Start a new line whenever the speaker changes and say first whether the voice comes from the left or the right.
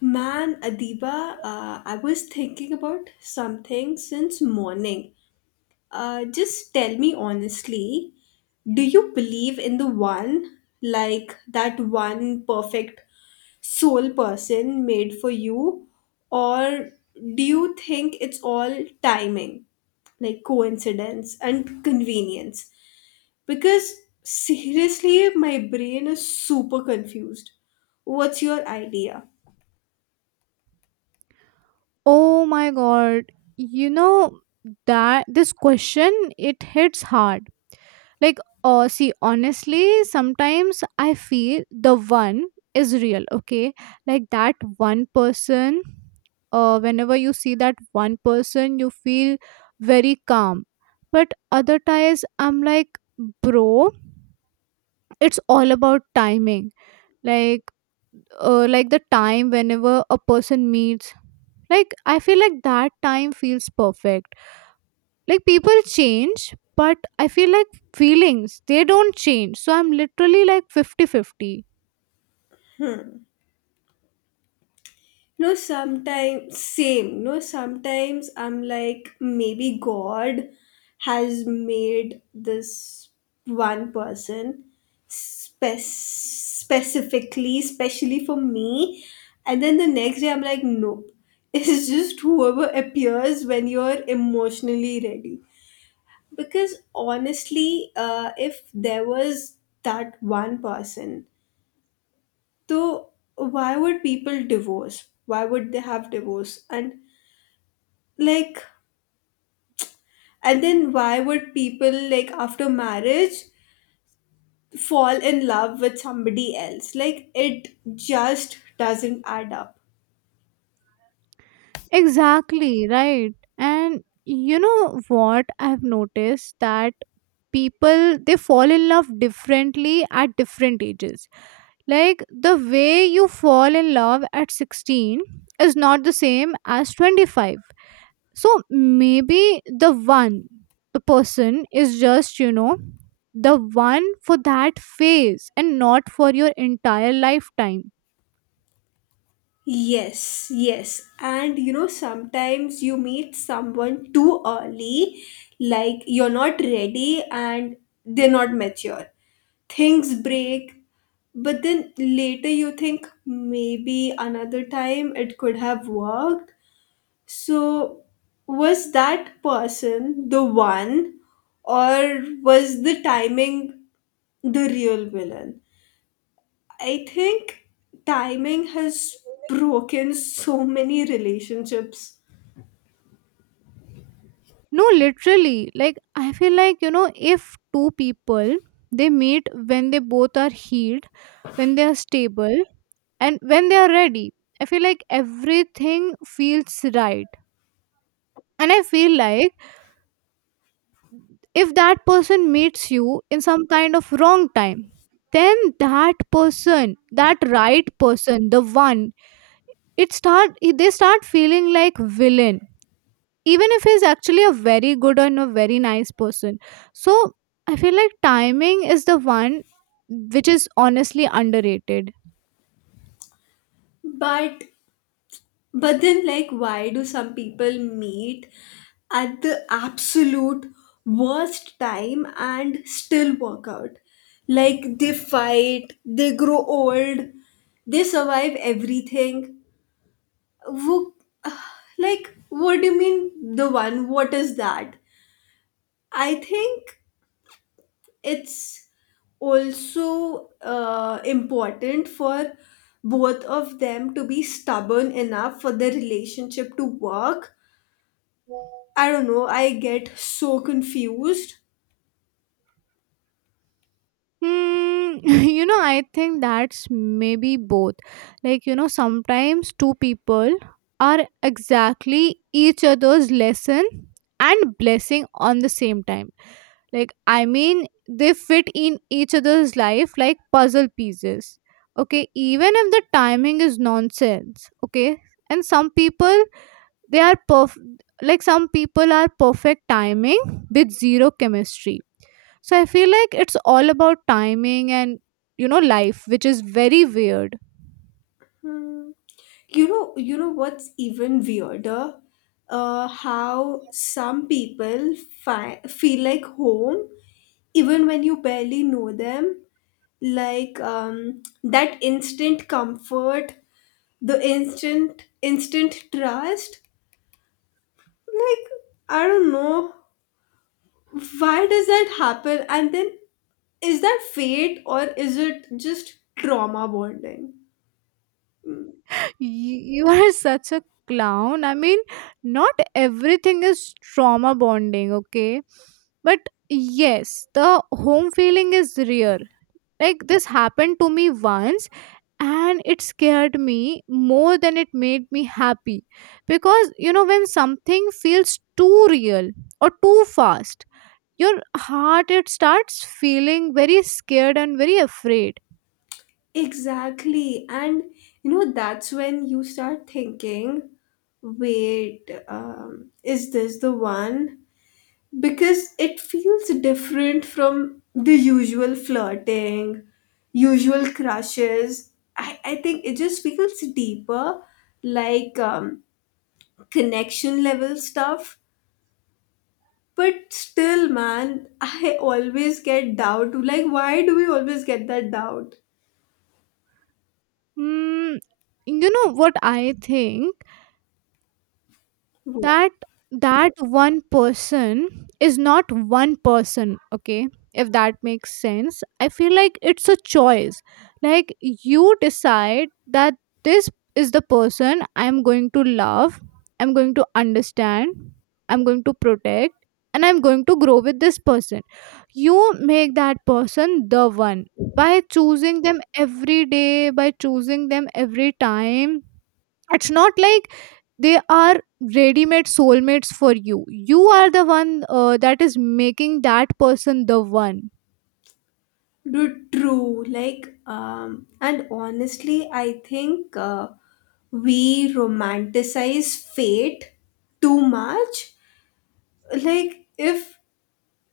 left: Man, Adiba, I was thinking about something since morning. Just tell me honestly, do you believe in the one, like that one perfect soul person made for you, or do you think it's all timing, like coincidence and convenience? Because seriously, my brain is super confused. What's your idea?
right: Oh my god. You know that this question it hits hard. Like oh see honestly sometimes I feel the one is real, okay? Like that one person whenever you see that one person you feel very calm. But other times I'm like bro, it's all about timing. Like like the time whenever a person meets like I feel like that time feels perfect, like people change but I feel like feelings, they don't change, so I'm literally like fifty-fifty.
left: No, sometimes same. No, sometimes I'm like maybe God has made this one person specifically, especially for me, and then the next day I'm like, nope. It's just whoever appears when you're emotionally ready. Because honestly, if there was that one person, so why would people divorce? Why would they have divorce? And like, and then why would people, like, after marriage, fall in love with somebody else? Like, it just doesn't add up.
right: Exactly right, and you know what I've noticed, that people they fall in love differently at different ages. Like the way you fall in love at 16 is not the same as 25. So maybe the one, the person is just, you know, the one for that phase and not for your entire lifetime.
left: Yes, yes. And you know, sometimes you meet someone too early, like you're not ready and they're not mature. Things break, but then later you think maybe another time it could have worked. So, was that person the one, or was the timing the real villain? I think timing has broken so many relationships.
right: No, literally, like I feel like, you know, if two people they meet when they both are healed, when they are stable, and when they are ready, I feel like everything feels right. And I feel like if that person meets you in some kind of wrong time, then that person, that right person, the one, it start they start feeling like villain, even if he's actually a very good and a very nice person. So I feel like timing is the one which is honestly underrated.
left: But but then like why do some people meet at the absolute worst time and still work out? Like they fight, they grow old, they survive everything. Wo- like, what do you mean the one? What is that? I think it's also important for both of them to be stubborn enough for the relationship to work. I don't know, I get so confused.
right: Hmm. You know, I think that's maybe both. Like, you know, sometimes two people are exactly each other's lesson and blessing on the same time. Like, I mean, they fit in each other's life like puzzle pieces. Okay, even if the timing is nonsense. Okay, and some people they are perf like some people are perfect timing with zero chemistry. So I feel like it's all about timing and, you know, life, which is very weird.
left: You know what's even weirder? How some people feel like home even when you barely know them, like that instant comfort, the instant trust. Like I don't know, why does that happen, and then is that fate or is it just trauma bonding?
right: You are such a clown. I mean, not everything is trauma bonding, okay? But yes, the home feeling is real. Like this happened to me once and it scared me more than it made me happy, because you know when something feels too real or too fast, your heart, it starts feeling very scared and very afraid.
left: Exactly, and you know that's when you start thinking, wait, is this the one? Because it feels different from the usual flirting, usual crushes. I think it just feels deeper, like connection level stuff. But still, man, I always get doubt. Like, why do we always get that doubt?
right: mm, you know what I think? That that one person is not one person, okay? If that makes sense. I feel like it's a choice. Like you decide that this is the person I'm going to love, I'm going to understand, I'm going to protect, and I'm going to grow with this person. You make that person the one by choosing them every day, by choosing them every time. It's not like they are ready-made soulmates for you. You are the one that is making that person the one.
left: Dude, true. Like, and honestly, I think we romanticize fate too much. Like, if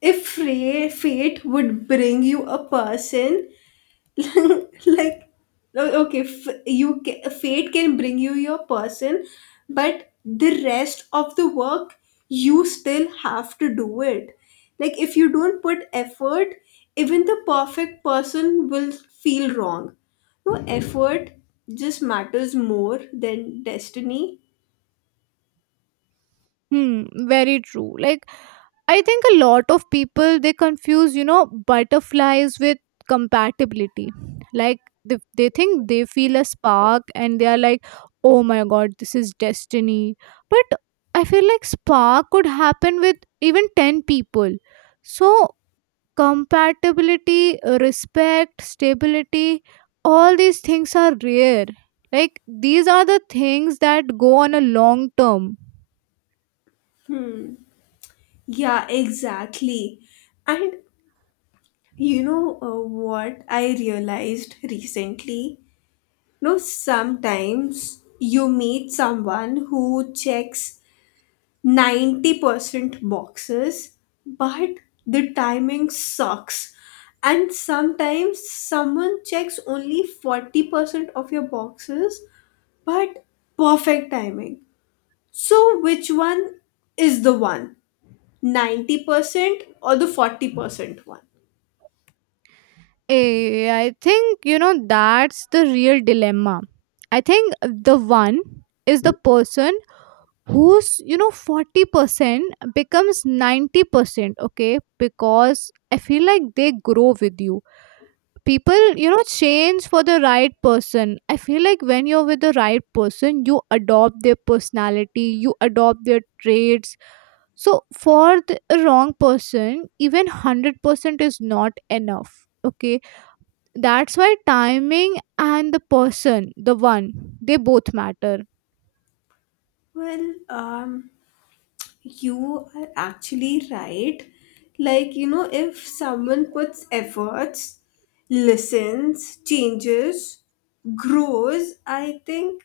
left: fate would bring you a person, like okay, fate can bring you your person, but the rest of the work you still have to do it. Like if you don't put effort, even the perfect person will feel wrong. No effort just matters more than destiny.
right: Hmm, very true. Like, I think a lot of people they confuse, you know, butterflies with compatibility. Like they think they feel a spark and they are like, oh my god, this is destiny. But I feel like spark could happen with even 10 people. So compatibility, respect, stability, all these things are rare. Like these are the things that go on a long term.
left: Yeah, exactly. And you know, what I realized recently? No, sometimes you meet someone who checks 90% boxes, but the timing sucks. And sometimes someone checks only 40% of your boxes, but perfect timing. So, which one is the one? 90% or the 40% one?
right: Eh, I think you know that's the real dilemma. I think the one is the person who's, you know, 40% becomes 90%, okay, because I feel like they grow with you. People, you know, change for the right person. I feel like when you're with the right person, you adopt their personality, you adopt their traits. So for the wrong person, even 100% is not enough, okay? That's why timing and the person, the one, they both matter.
left: Well, you are actually right. Like, you know, if someone puts efforts, listens, changes, grows, I think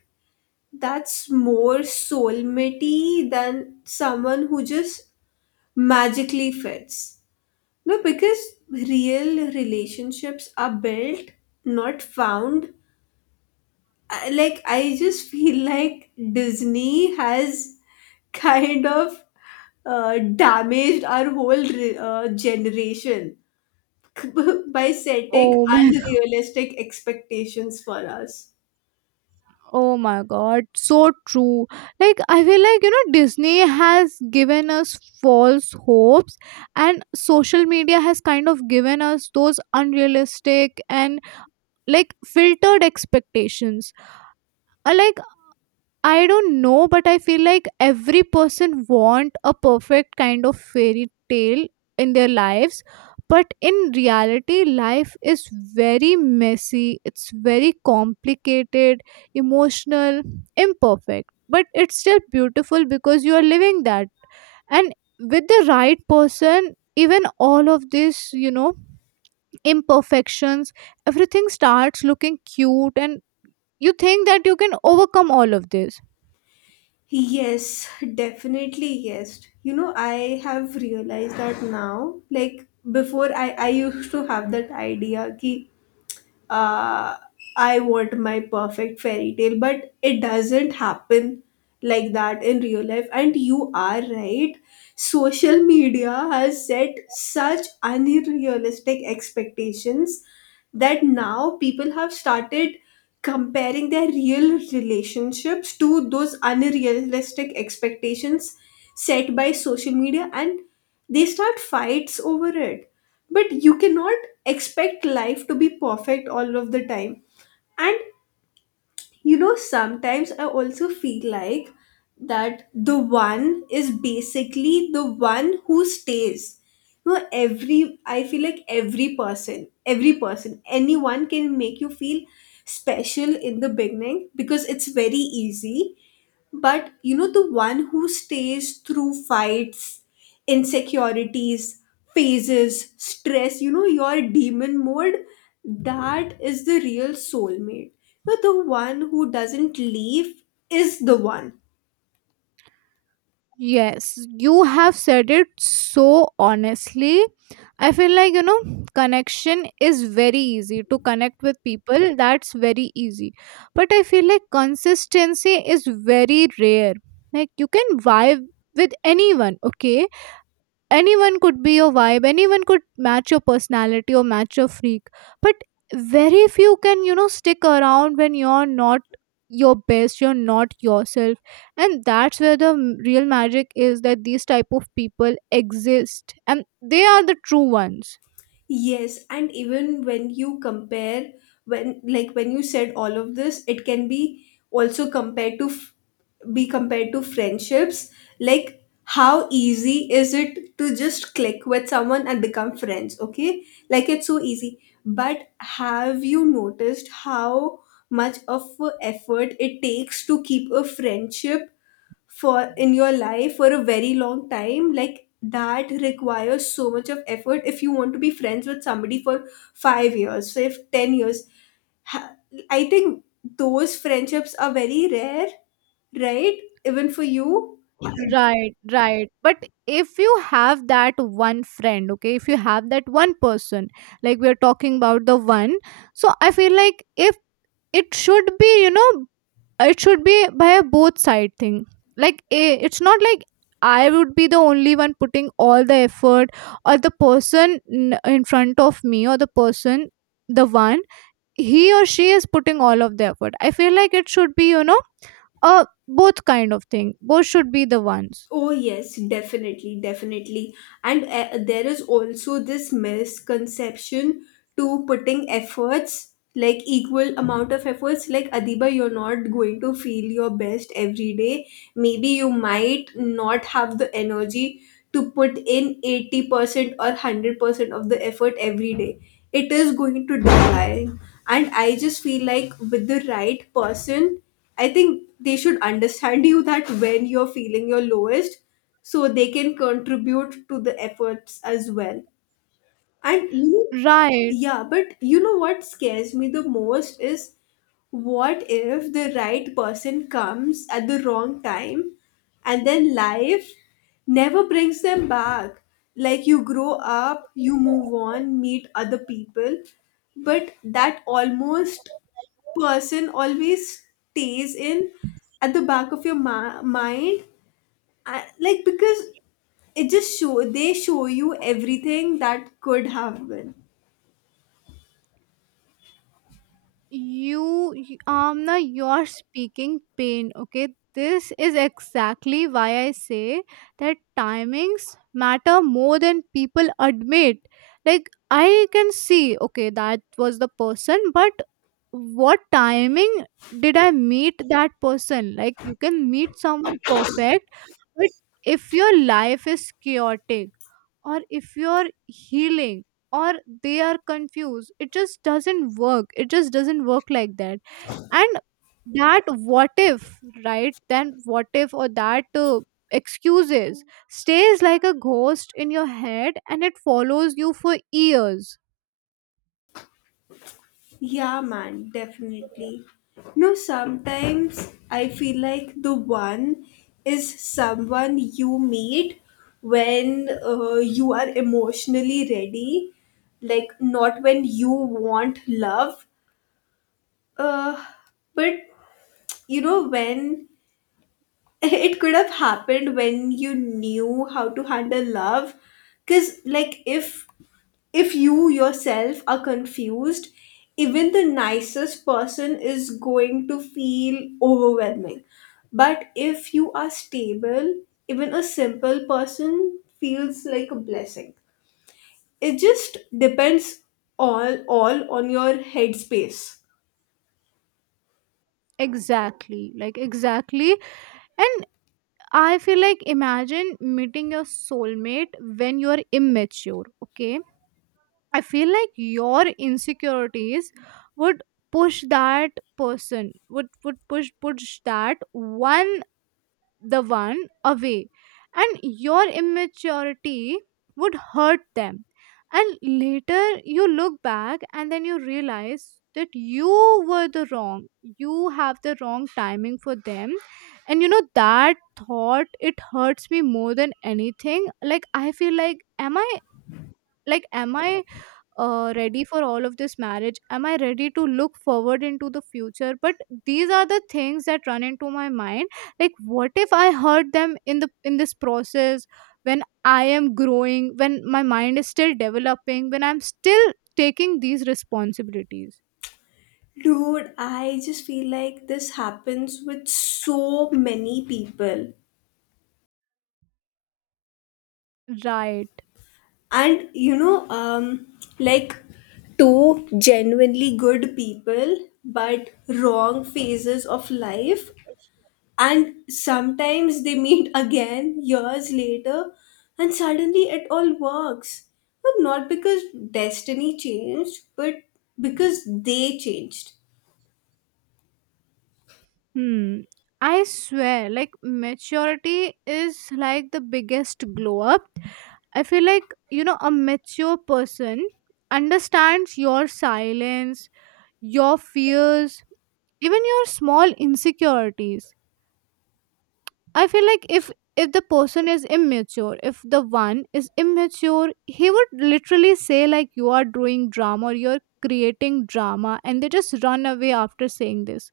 left: that's more soulmatey than someone who just magically fits. No, because real relationships are built, not found. Like, I just feel like Disney has kind of damaged our whole generation by setting
right: oh my
left: unrealistic expectations for us.
right: Oh my god, so true. Like, I feel like, you know, Disney has given us false hopes, and social media has kind of given us those unrealistic and like filtered expectations. Like, I don't know, but I feel like every person want a perfect kind of fairy tale in their lives. But in reality, life is very messy. It's very complicated, emotional, imperfect. But it's still beautiful because you are living that. And with the right person, even all of this, you know, imperfections, everything starts looking cute, and you think that you can overcome all of this.
left: Yes, definitely, yes. You know, I have realized that now. Like before I used to have that idea ki, uh, I want my perfect fairy tale, but it doesn't happen like that in real life. And you are right, social media has set such unrealistic expectations that now people have started comparing their real relationships to those unrealistic expectations set by social media, and they start fights over it. But you cannot expect life to be perfect all of the time. And you know, sometimes I also feel like that the one is basically the one who stays. You know, every I feel like every person, anyone can make you feel special in the beginning because it's very easy. But you know, the one who stays through fights, insecurities, phases, stress, you know, your demon mode, that is the real soulmate. But the one who doesn't leave is the one.
right: Yes, you have said it so honestly. I feel like, you know, connection is very easy, to connect with people. That's very easy. But I feel like consistency is very rare. Like, you can vibe with anyone, okay? Anyone could be your vibe, anyone could match your personality or match your freak, but very few can, you know, stick around when you're not your best, you're not yourself. And that's where the real magic is, that these type of people exist and they are the true ones.
left: Yes, and even when you compare, when like when you said all of this, it can be also compared to be compared to friendships. Like, how easy is it to just click with someone and become friends? Okay, like it's so easy. But have you noticed how much of a effort it takes to keep a friendship for in your life for a very long time? Like that requires so much of effort. If you want to be friends with somebody for 5 years, so if 10 years, ha- I think those friendships are very rare, right? Even for you.
right: Right, right. But if you have that one friend, okay, if you have that one person, like we are talking about the one, so I feel like if it should be, you know, it should be by a both side thing. Like it's not like I would be the only one putting all the effort, or the person in front of me, or the person, the one, he or she is putting all of the effort. I feel like it should be, you know, both kind of thing. Both should be the ones.
left: Oh, yes, definitely, definitely. And there is also this misconception to putting efforts, like equal amount of efforts. Like, Adiba, you're not going to feel your best every day. Maybe you might not have the energy to put in 80% or 100% of the effort every day. It is going to decline, and I just feel like with the right person, I think they should understand you that when you're feeling your lowest, so they can contribute to the efforts as well. And even,
right: Right.
left: yeah, but you know what scares me the most is what if the right person comes at the wrong time and then life never brings them back? Like you grow up, you move on, meet other people, but that almost person always stays in at the back of your mind. I, like, because it just show they show you everything that could have been.
right: Amna, you're speaking pain, okay? This is exactly why I say that timings matter more than people admit. Like I can see, okay, that was the person, but what timing did I meet that person? Like you can meet someone perfect, but if your life is chaotic, or if you're healing, or they are confused, it just doesn't work. It just doesn't work like that. And that what if, right? Then what if, or that excuses, stays like a ghost in your head and it follows you for years.
left: Yeah, man, definitely. No, sometimes I feel like the one is someone you meet when you are emotionally ready, like not when you want love, uh, but you know, when it could have happened when you knew how to handle love. Because like if you yourself are confused, even the nicest person is going to feel overwhelming. But if you are stable, even a simple person feels like a blessing. It just depends all on your headspace.
right: Exactly. And I feel like imagine meeting your soulmate when you're immature, okay? I feel like your insecurities would push that person, would push that one the one away, and your immaturity would hurt them. And later you look back and then you realize that you were the wrong you have the wrong timing for them. And you know that thought, it hurts me more than anything. Like I feel like, am I, like am I ready for all of this marriage? Am I ready to look forward into the future? But these are the things that run into my mind. Like what if I hurt them in the in this process, when I am growing, when my mind is still developing, when I'm still taking these responsibilities.
left: Dude, I just feel like this happens with so many people.
right: Right.
left: And you know, like two genuinely good people but wrong phases of life, and sometimes they meet again years later and suddenly it all works, but not because destiny changed, but because they changed.
right: Hmm. I swear, like maturity is like the biggest glow up. I feel like, you know, a mature person understands your silence, your fears, even your small insecurities. I feel like if the person is immature, if the one is immature, he would literally say like you are doing drama or you're creating drama, and they just run away after saying this.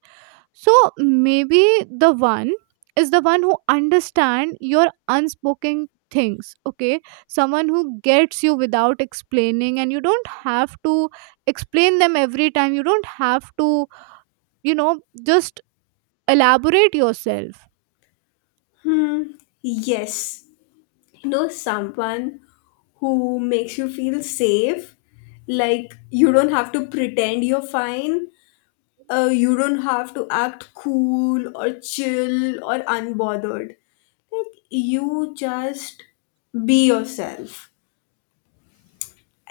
right: So maybe the one is the one who understand your unspoken things, okay? Someone who gets you without explaining, and you don't have to explain them every time, you don't have to, you know, just elaborate yourself.
left: Hmm, yes, you know, someone who makes you feel safe, like you don't have to pretend you're fine, you don't have to act cool or chill or unbothered. Like, you just be yourself.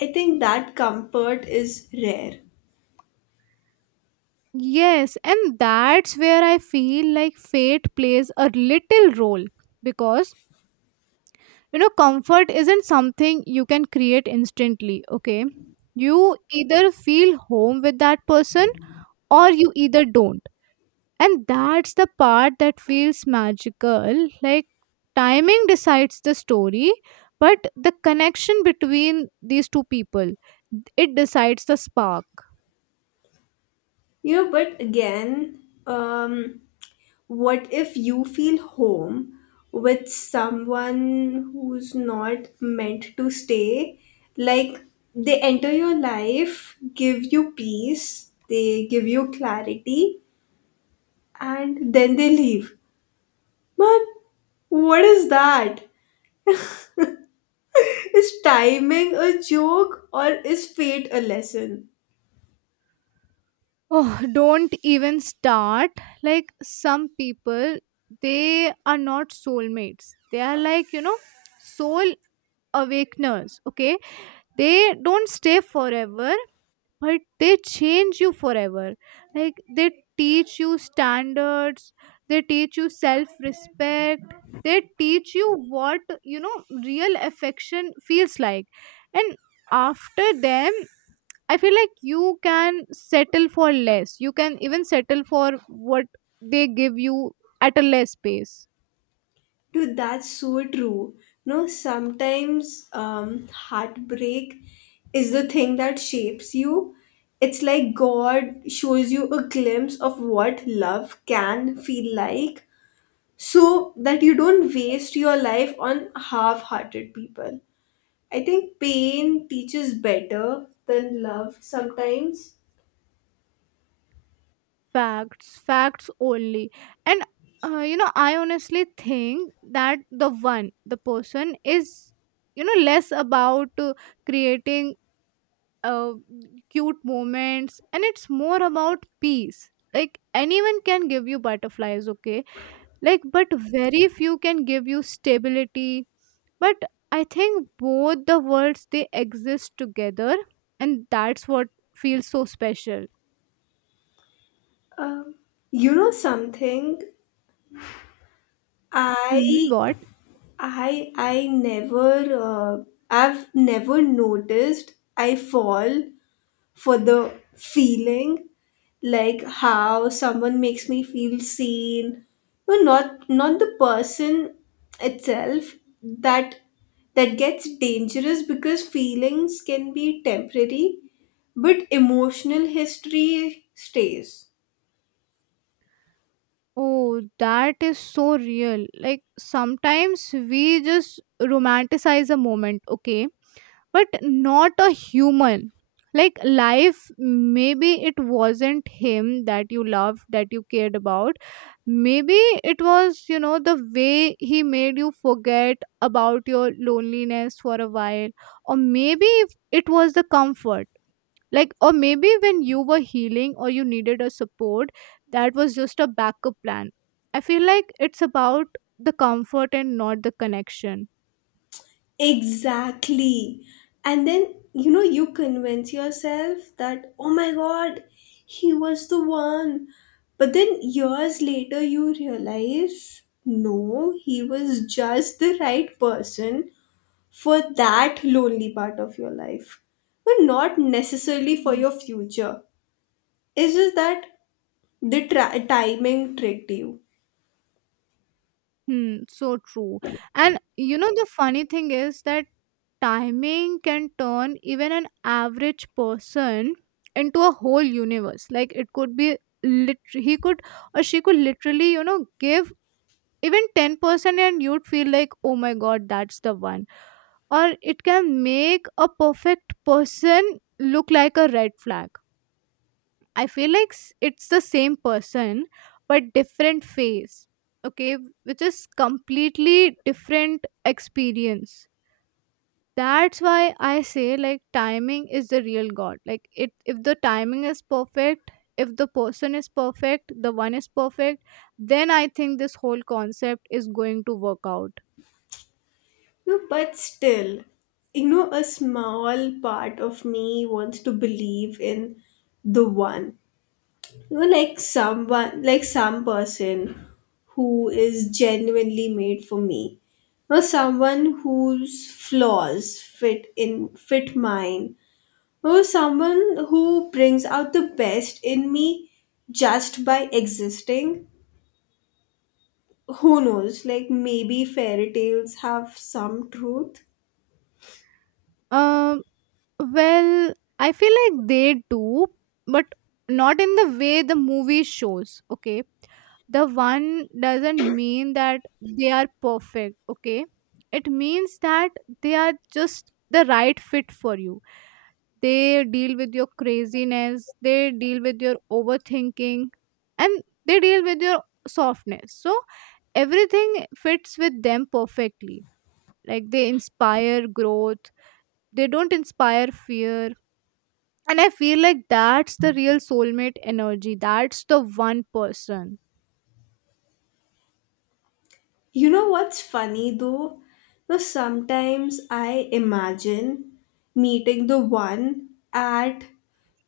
left: I think that comfort is rare.
right: Yes, and that's where I feel like fate plays a little role, because you know comfort isn't something you can create instantly, okay? You either feel home with that person, or you either don't. And that's the part that feels magical. Like timing decides the story, but the connection between these two people, it decides the spark.
left: You know, but again, um, what if you feel home with someone who's not meant to stay? Like, they enter your life, give you peace, they give you clarity, and then they leave. Man, what is that? Is timing a joke or is fate a lesson?
right: Oh, don't even start. Like some people, they are not soulmates. They are like, you know, soul awakeners. Okay. They don't stay forever, but they change you forever. Like they teach you standards, they teach you self respect, they teach you what, you know, real affection feels like. And after them, I feel like you can settle for less, you can even settle for what they give you at a less pace.
left: Dude, that's so true. No, sometimes heartbreak is the thing that shapes you. It's like God shows you a glimpse of what love can feel like so that you don't waste your life on half hearted people. I think pain teaches better than love sometimes.
right: Facts, facts only. And you know, I honestly think that the one, the person, is, you know, less about creating uh, cute moments, and it's more about peace. Like anyone can give you butterflies, okay? Like, but very few can give you stability. But I think both the worlds, they exist together, and that's what feels so special.
left: Um, you know something?
right: Hmm,
left: I
right: what?
left: I never uh, I've never noticed I fall for the feeling, like how someone makes me feel seen. No, not not the person itself. That that gets dangerous because feelings can be temporary, but emotional history stays.
right: Oh, that is so real. Like sometimes we just romanticize a moment, okay? But not a human. Like life, maybe it wasn't him that you loved, that you cared about. Maybe it was, you know, the way he made you forget about your loneliness for a while. Or maybe it was the comfort. Like, or maybe when you were healing or you needed a support, that was just a backup plan. I feel like it's about the comfort and not the connection.
left: Exactly. And then, you know, you convince yourself that, oh my god, he was the one. But then years later, you realize, no, he was just the right person for that lonely part of your life. But not necessarily for
right: Mm.
left: your future. It's just that the timing tricked you.
right: Hmm, so true. And the funny thing is that timing can turn even an average person into a whole universe. Like, it could be he could, or she could, literally, give even 10% and you'd feel like, oh my god, that's the one. Or it can make a perfect person look like a red flag. I feel like it's the same person but different phase. Okay, which is completely different experience. That's why I say, like, timing is the real god. Like, it if the timing is perfect, if the person is perfect, the one is perfect, then I think this whole concept is going to work out.
left: No, but still, you know, a small part of me wants to believe in the one. You know, like someone, like some person who is genuinely made for me. Or someone whose flaws fit mine. Or someone who brings out the best in me just by existing. Who knows? Like maybe fairy tales have some truth.
right: Um Well, I feel like they do, but not in the way the movie shows, okay? The one doesn't mean that they are perfect, okay? It means that they are just the right fit for you. They deal with your craziness, they deal with your overthinking, and they deal with your softness. So everything fits with them perfectly. Like, they inspire growth, they don't inspire fear, and I feel like that's the real soulmate energy. That's the one person.
left: You know what's funny though? No, sometimes I imagine meeting the one at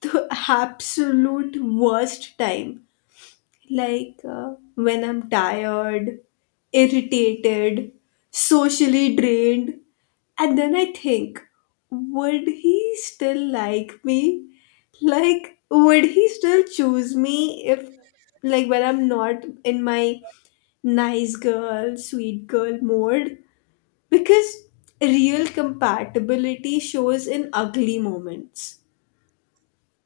left: the absolute worst time, like when I'm tired, irritated, socially drained. And then I think, would he still like me? Like, would he still choose me if, like, when I'm not in my nice girl, sweet girl mode? Because real compatibility shows in ugly moments.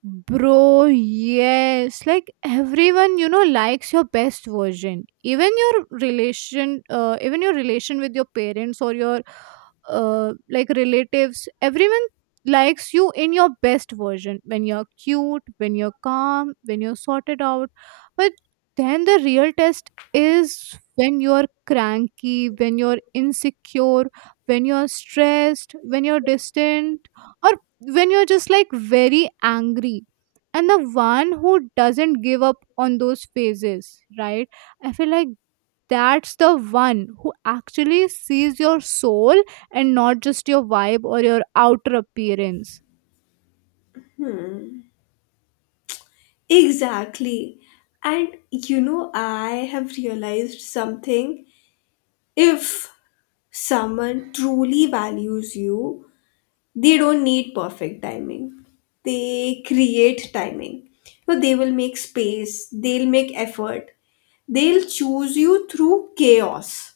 right: Bro, yes. Like everyone, likes your best version. Even your relation with your parents or your like relatives, everyone likes you in your best version. When you're cute, when you're calm, when you're sorted out. But then the real test is when you're cranky, when you're insecure, when you're stressed, when you're distant, or when you're just, like, very angry, and the one who doesn't give up on those phases, right? I feel like that's the one who actually sees your soul, and not just your vibe or your outer appearance.
left: Exactly. And you know, I have realized something. If someone truly values you, they don't need perfect timing. They create timing. So they will make space, they'll make effort, they'll choose you through chaos.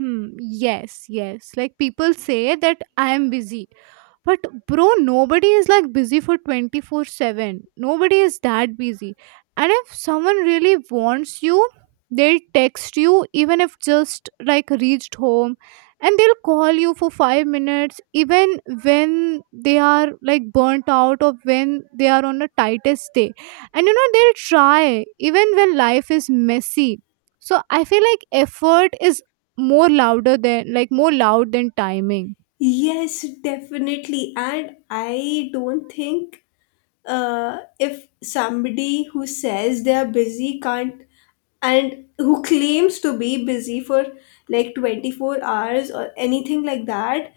right: Hmm, yes, yes. Like, people say that I am busy. But bro, nobody is like busy for 24/7. Nobody is that busy. And if someone really wants you, they'll text you even if just like reached home, and they'll call you for 5 minutes even when they are, like, burnt out, or when they are on a tightest day. And they'll try even when life is messy. So I feel like effort is more louder than, like, more loud than timing.
left: Yes, definitely. And I don't think if somebody who says they are busy can't, and who claims to be busy for like 24 hours or anything like that,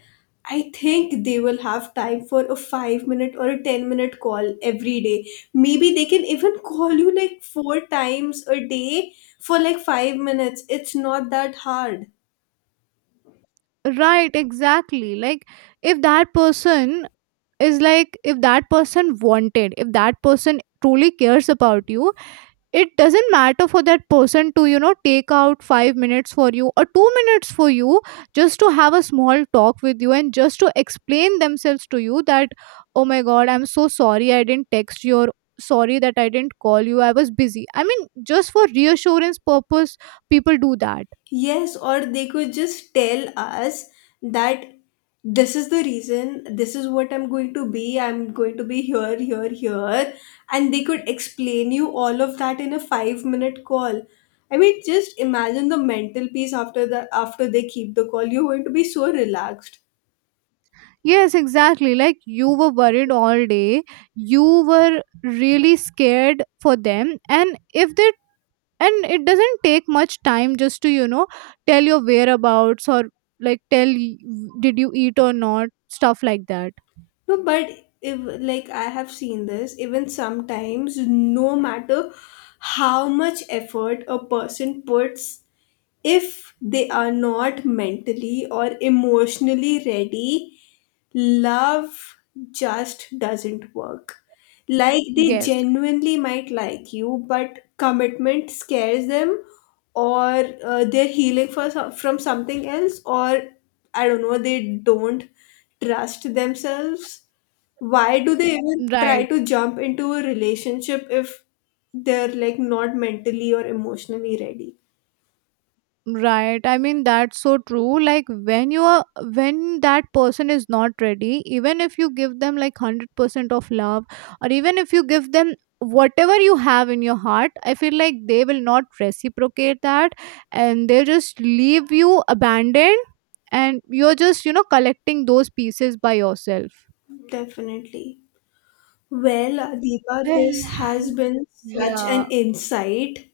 left: I think they will have time for a 5 minute or a 10-minute call every day. Maybe they can even call you like four times a day for like 5 minutes. It's not that hard.
right: Right, exactly. Like, if that person is like, if that person wanted, if that person truly cares about you, it doesn't matter for that person to, take out 5 minutes for you or 2 minutes for you, just to have a small talk with you and just to explain themselves to you that, oh my god, I'm so sorry, I didn't text you, or sorry that I didn't call you, I was busy. I mean, just for reassurance purpose, people do that.
left: Yes, or they could just tell us that this is the reason, this is what I'm going to be, I'm going to be here, here, here. And they could explain you all of that in a 5 minute call. I mean, just imagine the mental peace after the after they keep the call. You're going to be so relaxed.
right: Yes, exactly. Like, you were worried all day. You were really scared for them. And if they, and it doesn't take much time just to, tell your whereabouts, or like tell y- did you eat or not, stuff like that.
left: No, but if like I have seen this, even sometimes, no matter how much effort a person puts, if they are not mentally or emotionally ready, love just doesn't work. Like they
right: Yes,
left: genuinely might like you, but commitment scares them, or they're healing for some, from something else, or I don't know, they don't trust themselves. Why do they even try
right: right.
left: to jump into a relationship if they're like not mentally or emotionally ready?
right: Right. I mean, that's so true. Like, when you are, when that person is not ready, even if you give them like 100% of love, or even if you give them whatever you have in your heart, I feel like they will not reciprocate that, and they just leave you abandoned, and you're just, collecting those pieces by yourself.
left: Definitely. Well, Deepa, this
right: Well,
left: has been such
right: yeah.
left: an insight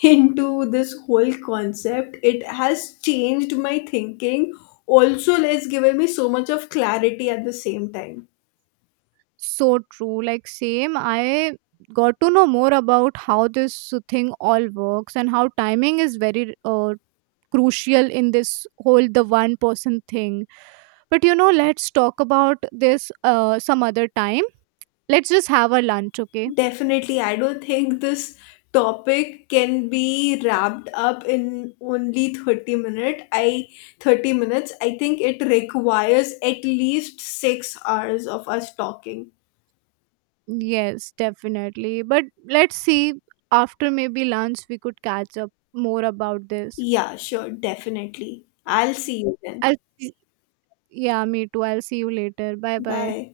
left: into this whole concept. It has changed my thinking. Also, it's given me so much of clarity at the same time.
right: So true. Like, same, I got to know more about how this thing all works and how timing is very crucial in this whole the one person thing. But, let's talk about this some other time. Let's just have a lunch, okay?
left: Definitely, I don't think this topic can be wrapped up in only 30 minute. I 30 minutes. I think it requires at least 6 hours of us talking.
right: Yes, definitely. But let's see, after maybe lunch, we could catch up more about this.
left: Yeah, sure, definitely. I'll see you then.
right: I'll, yeah, me too. I'll see you later. Bye bye.
left: Bye.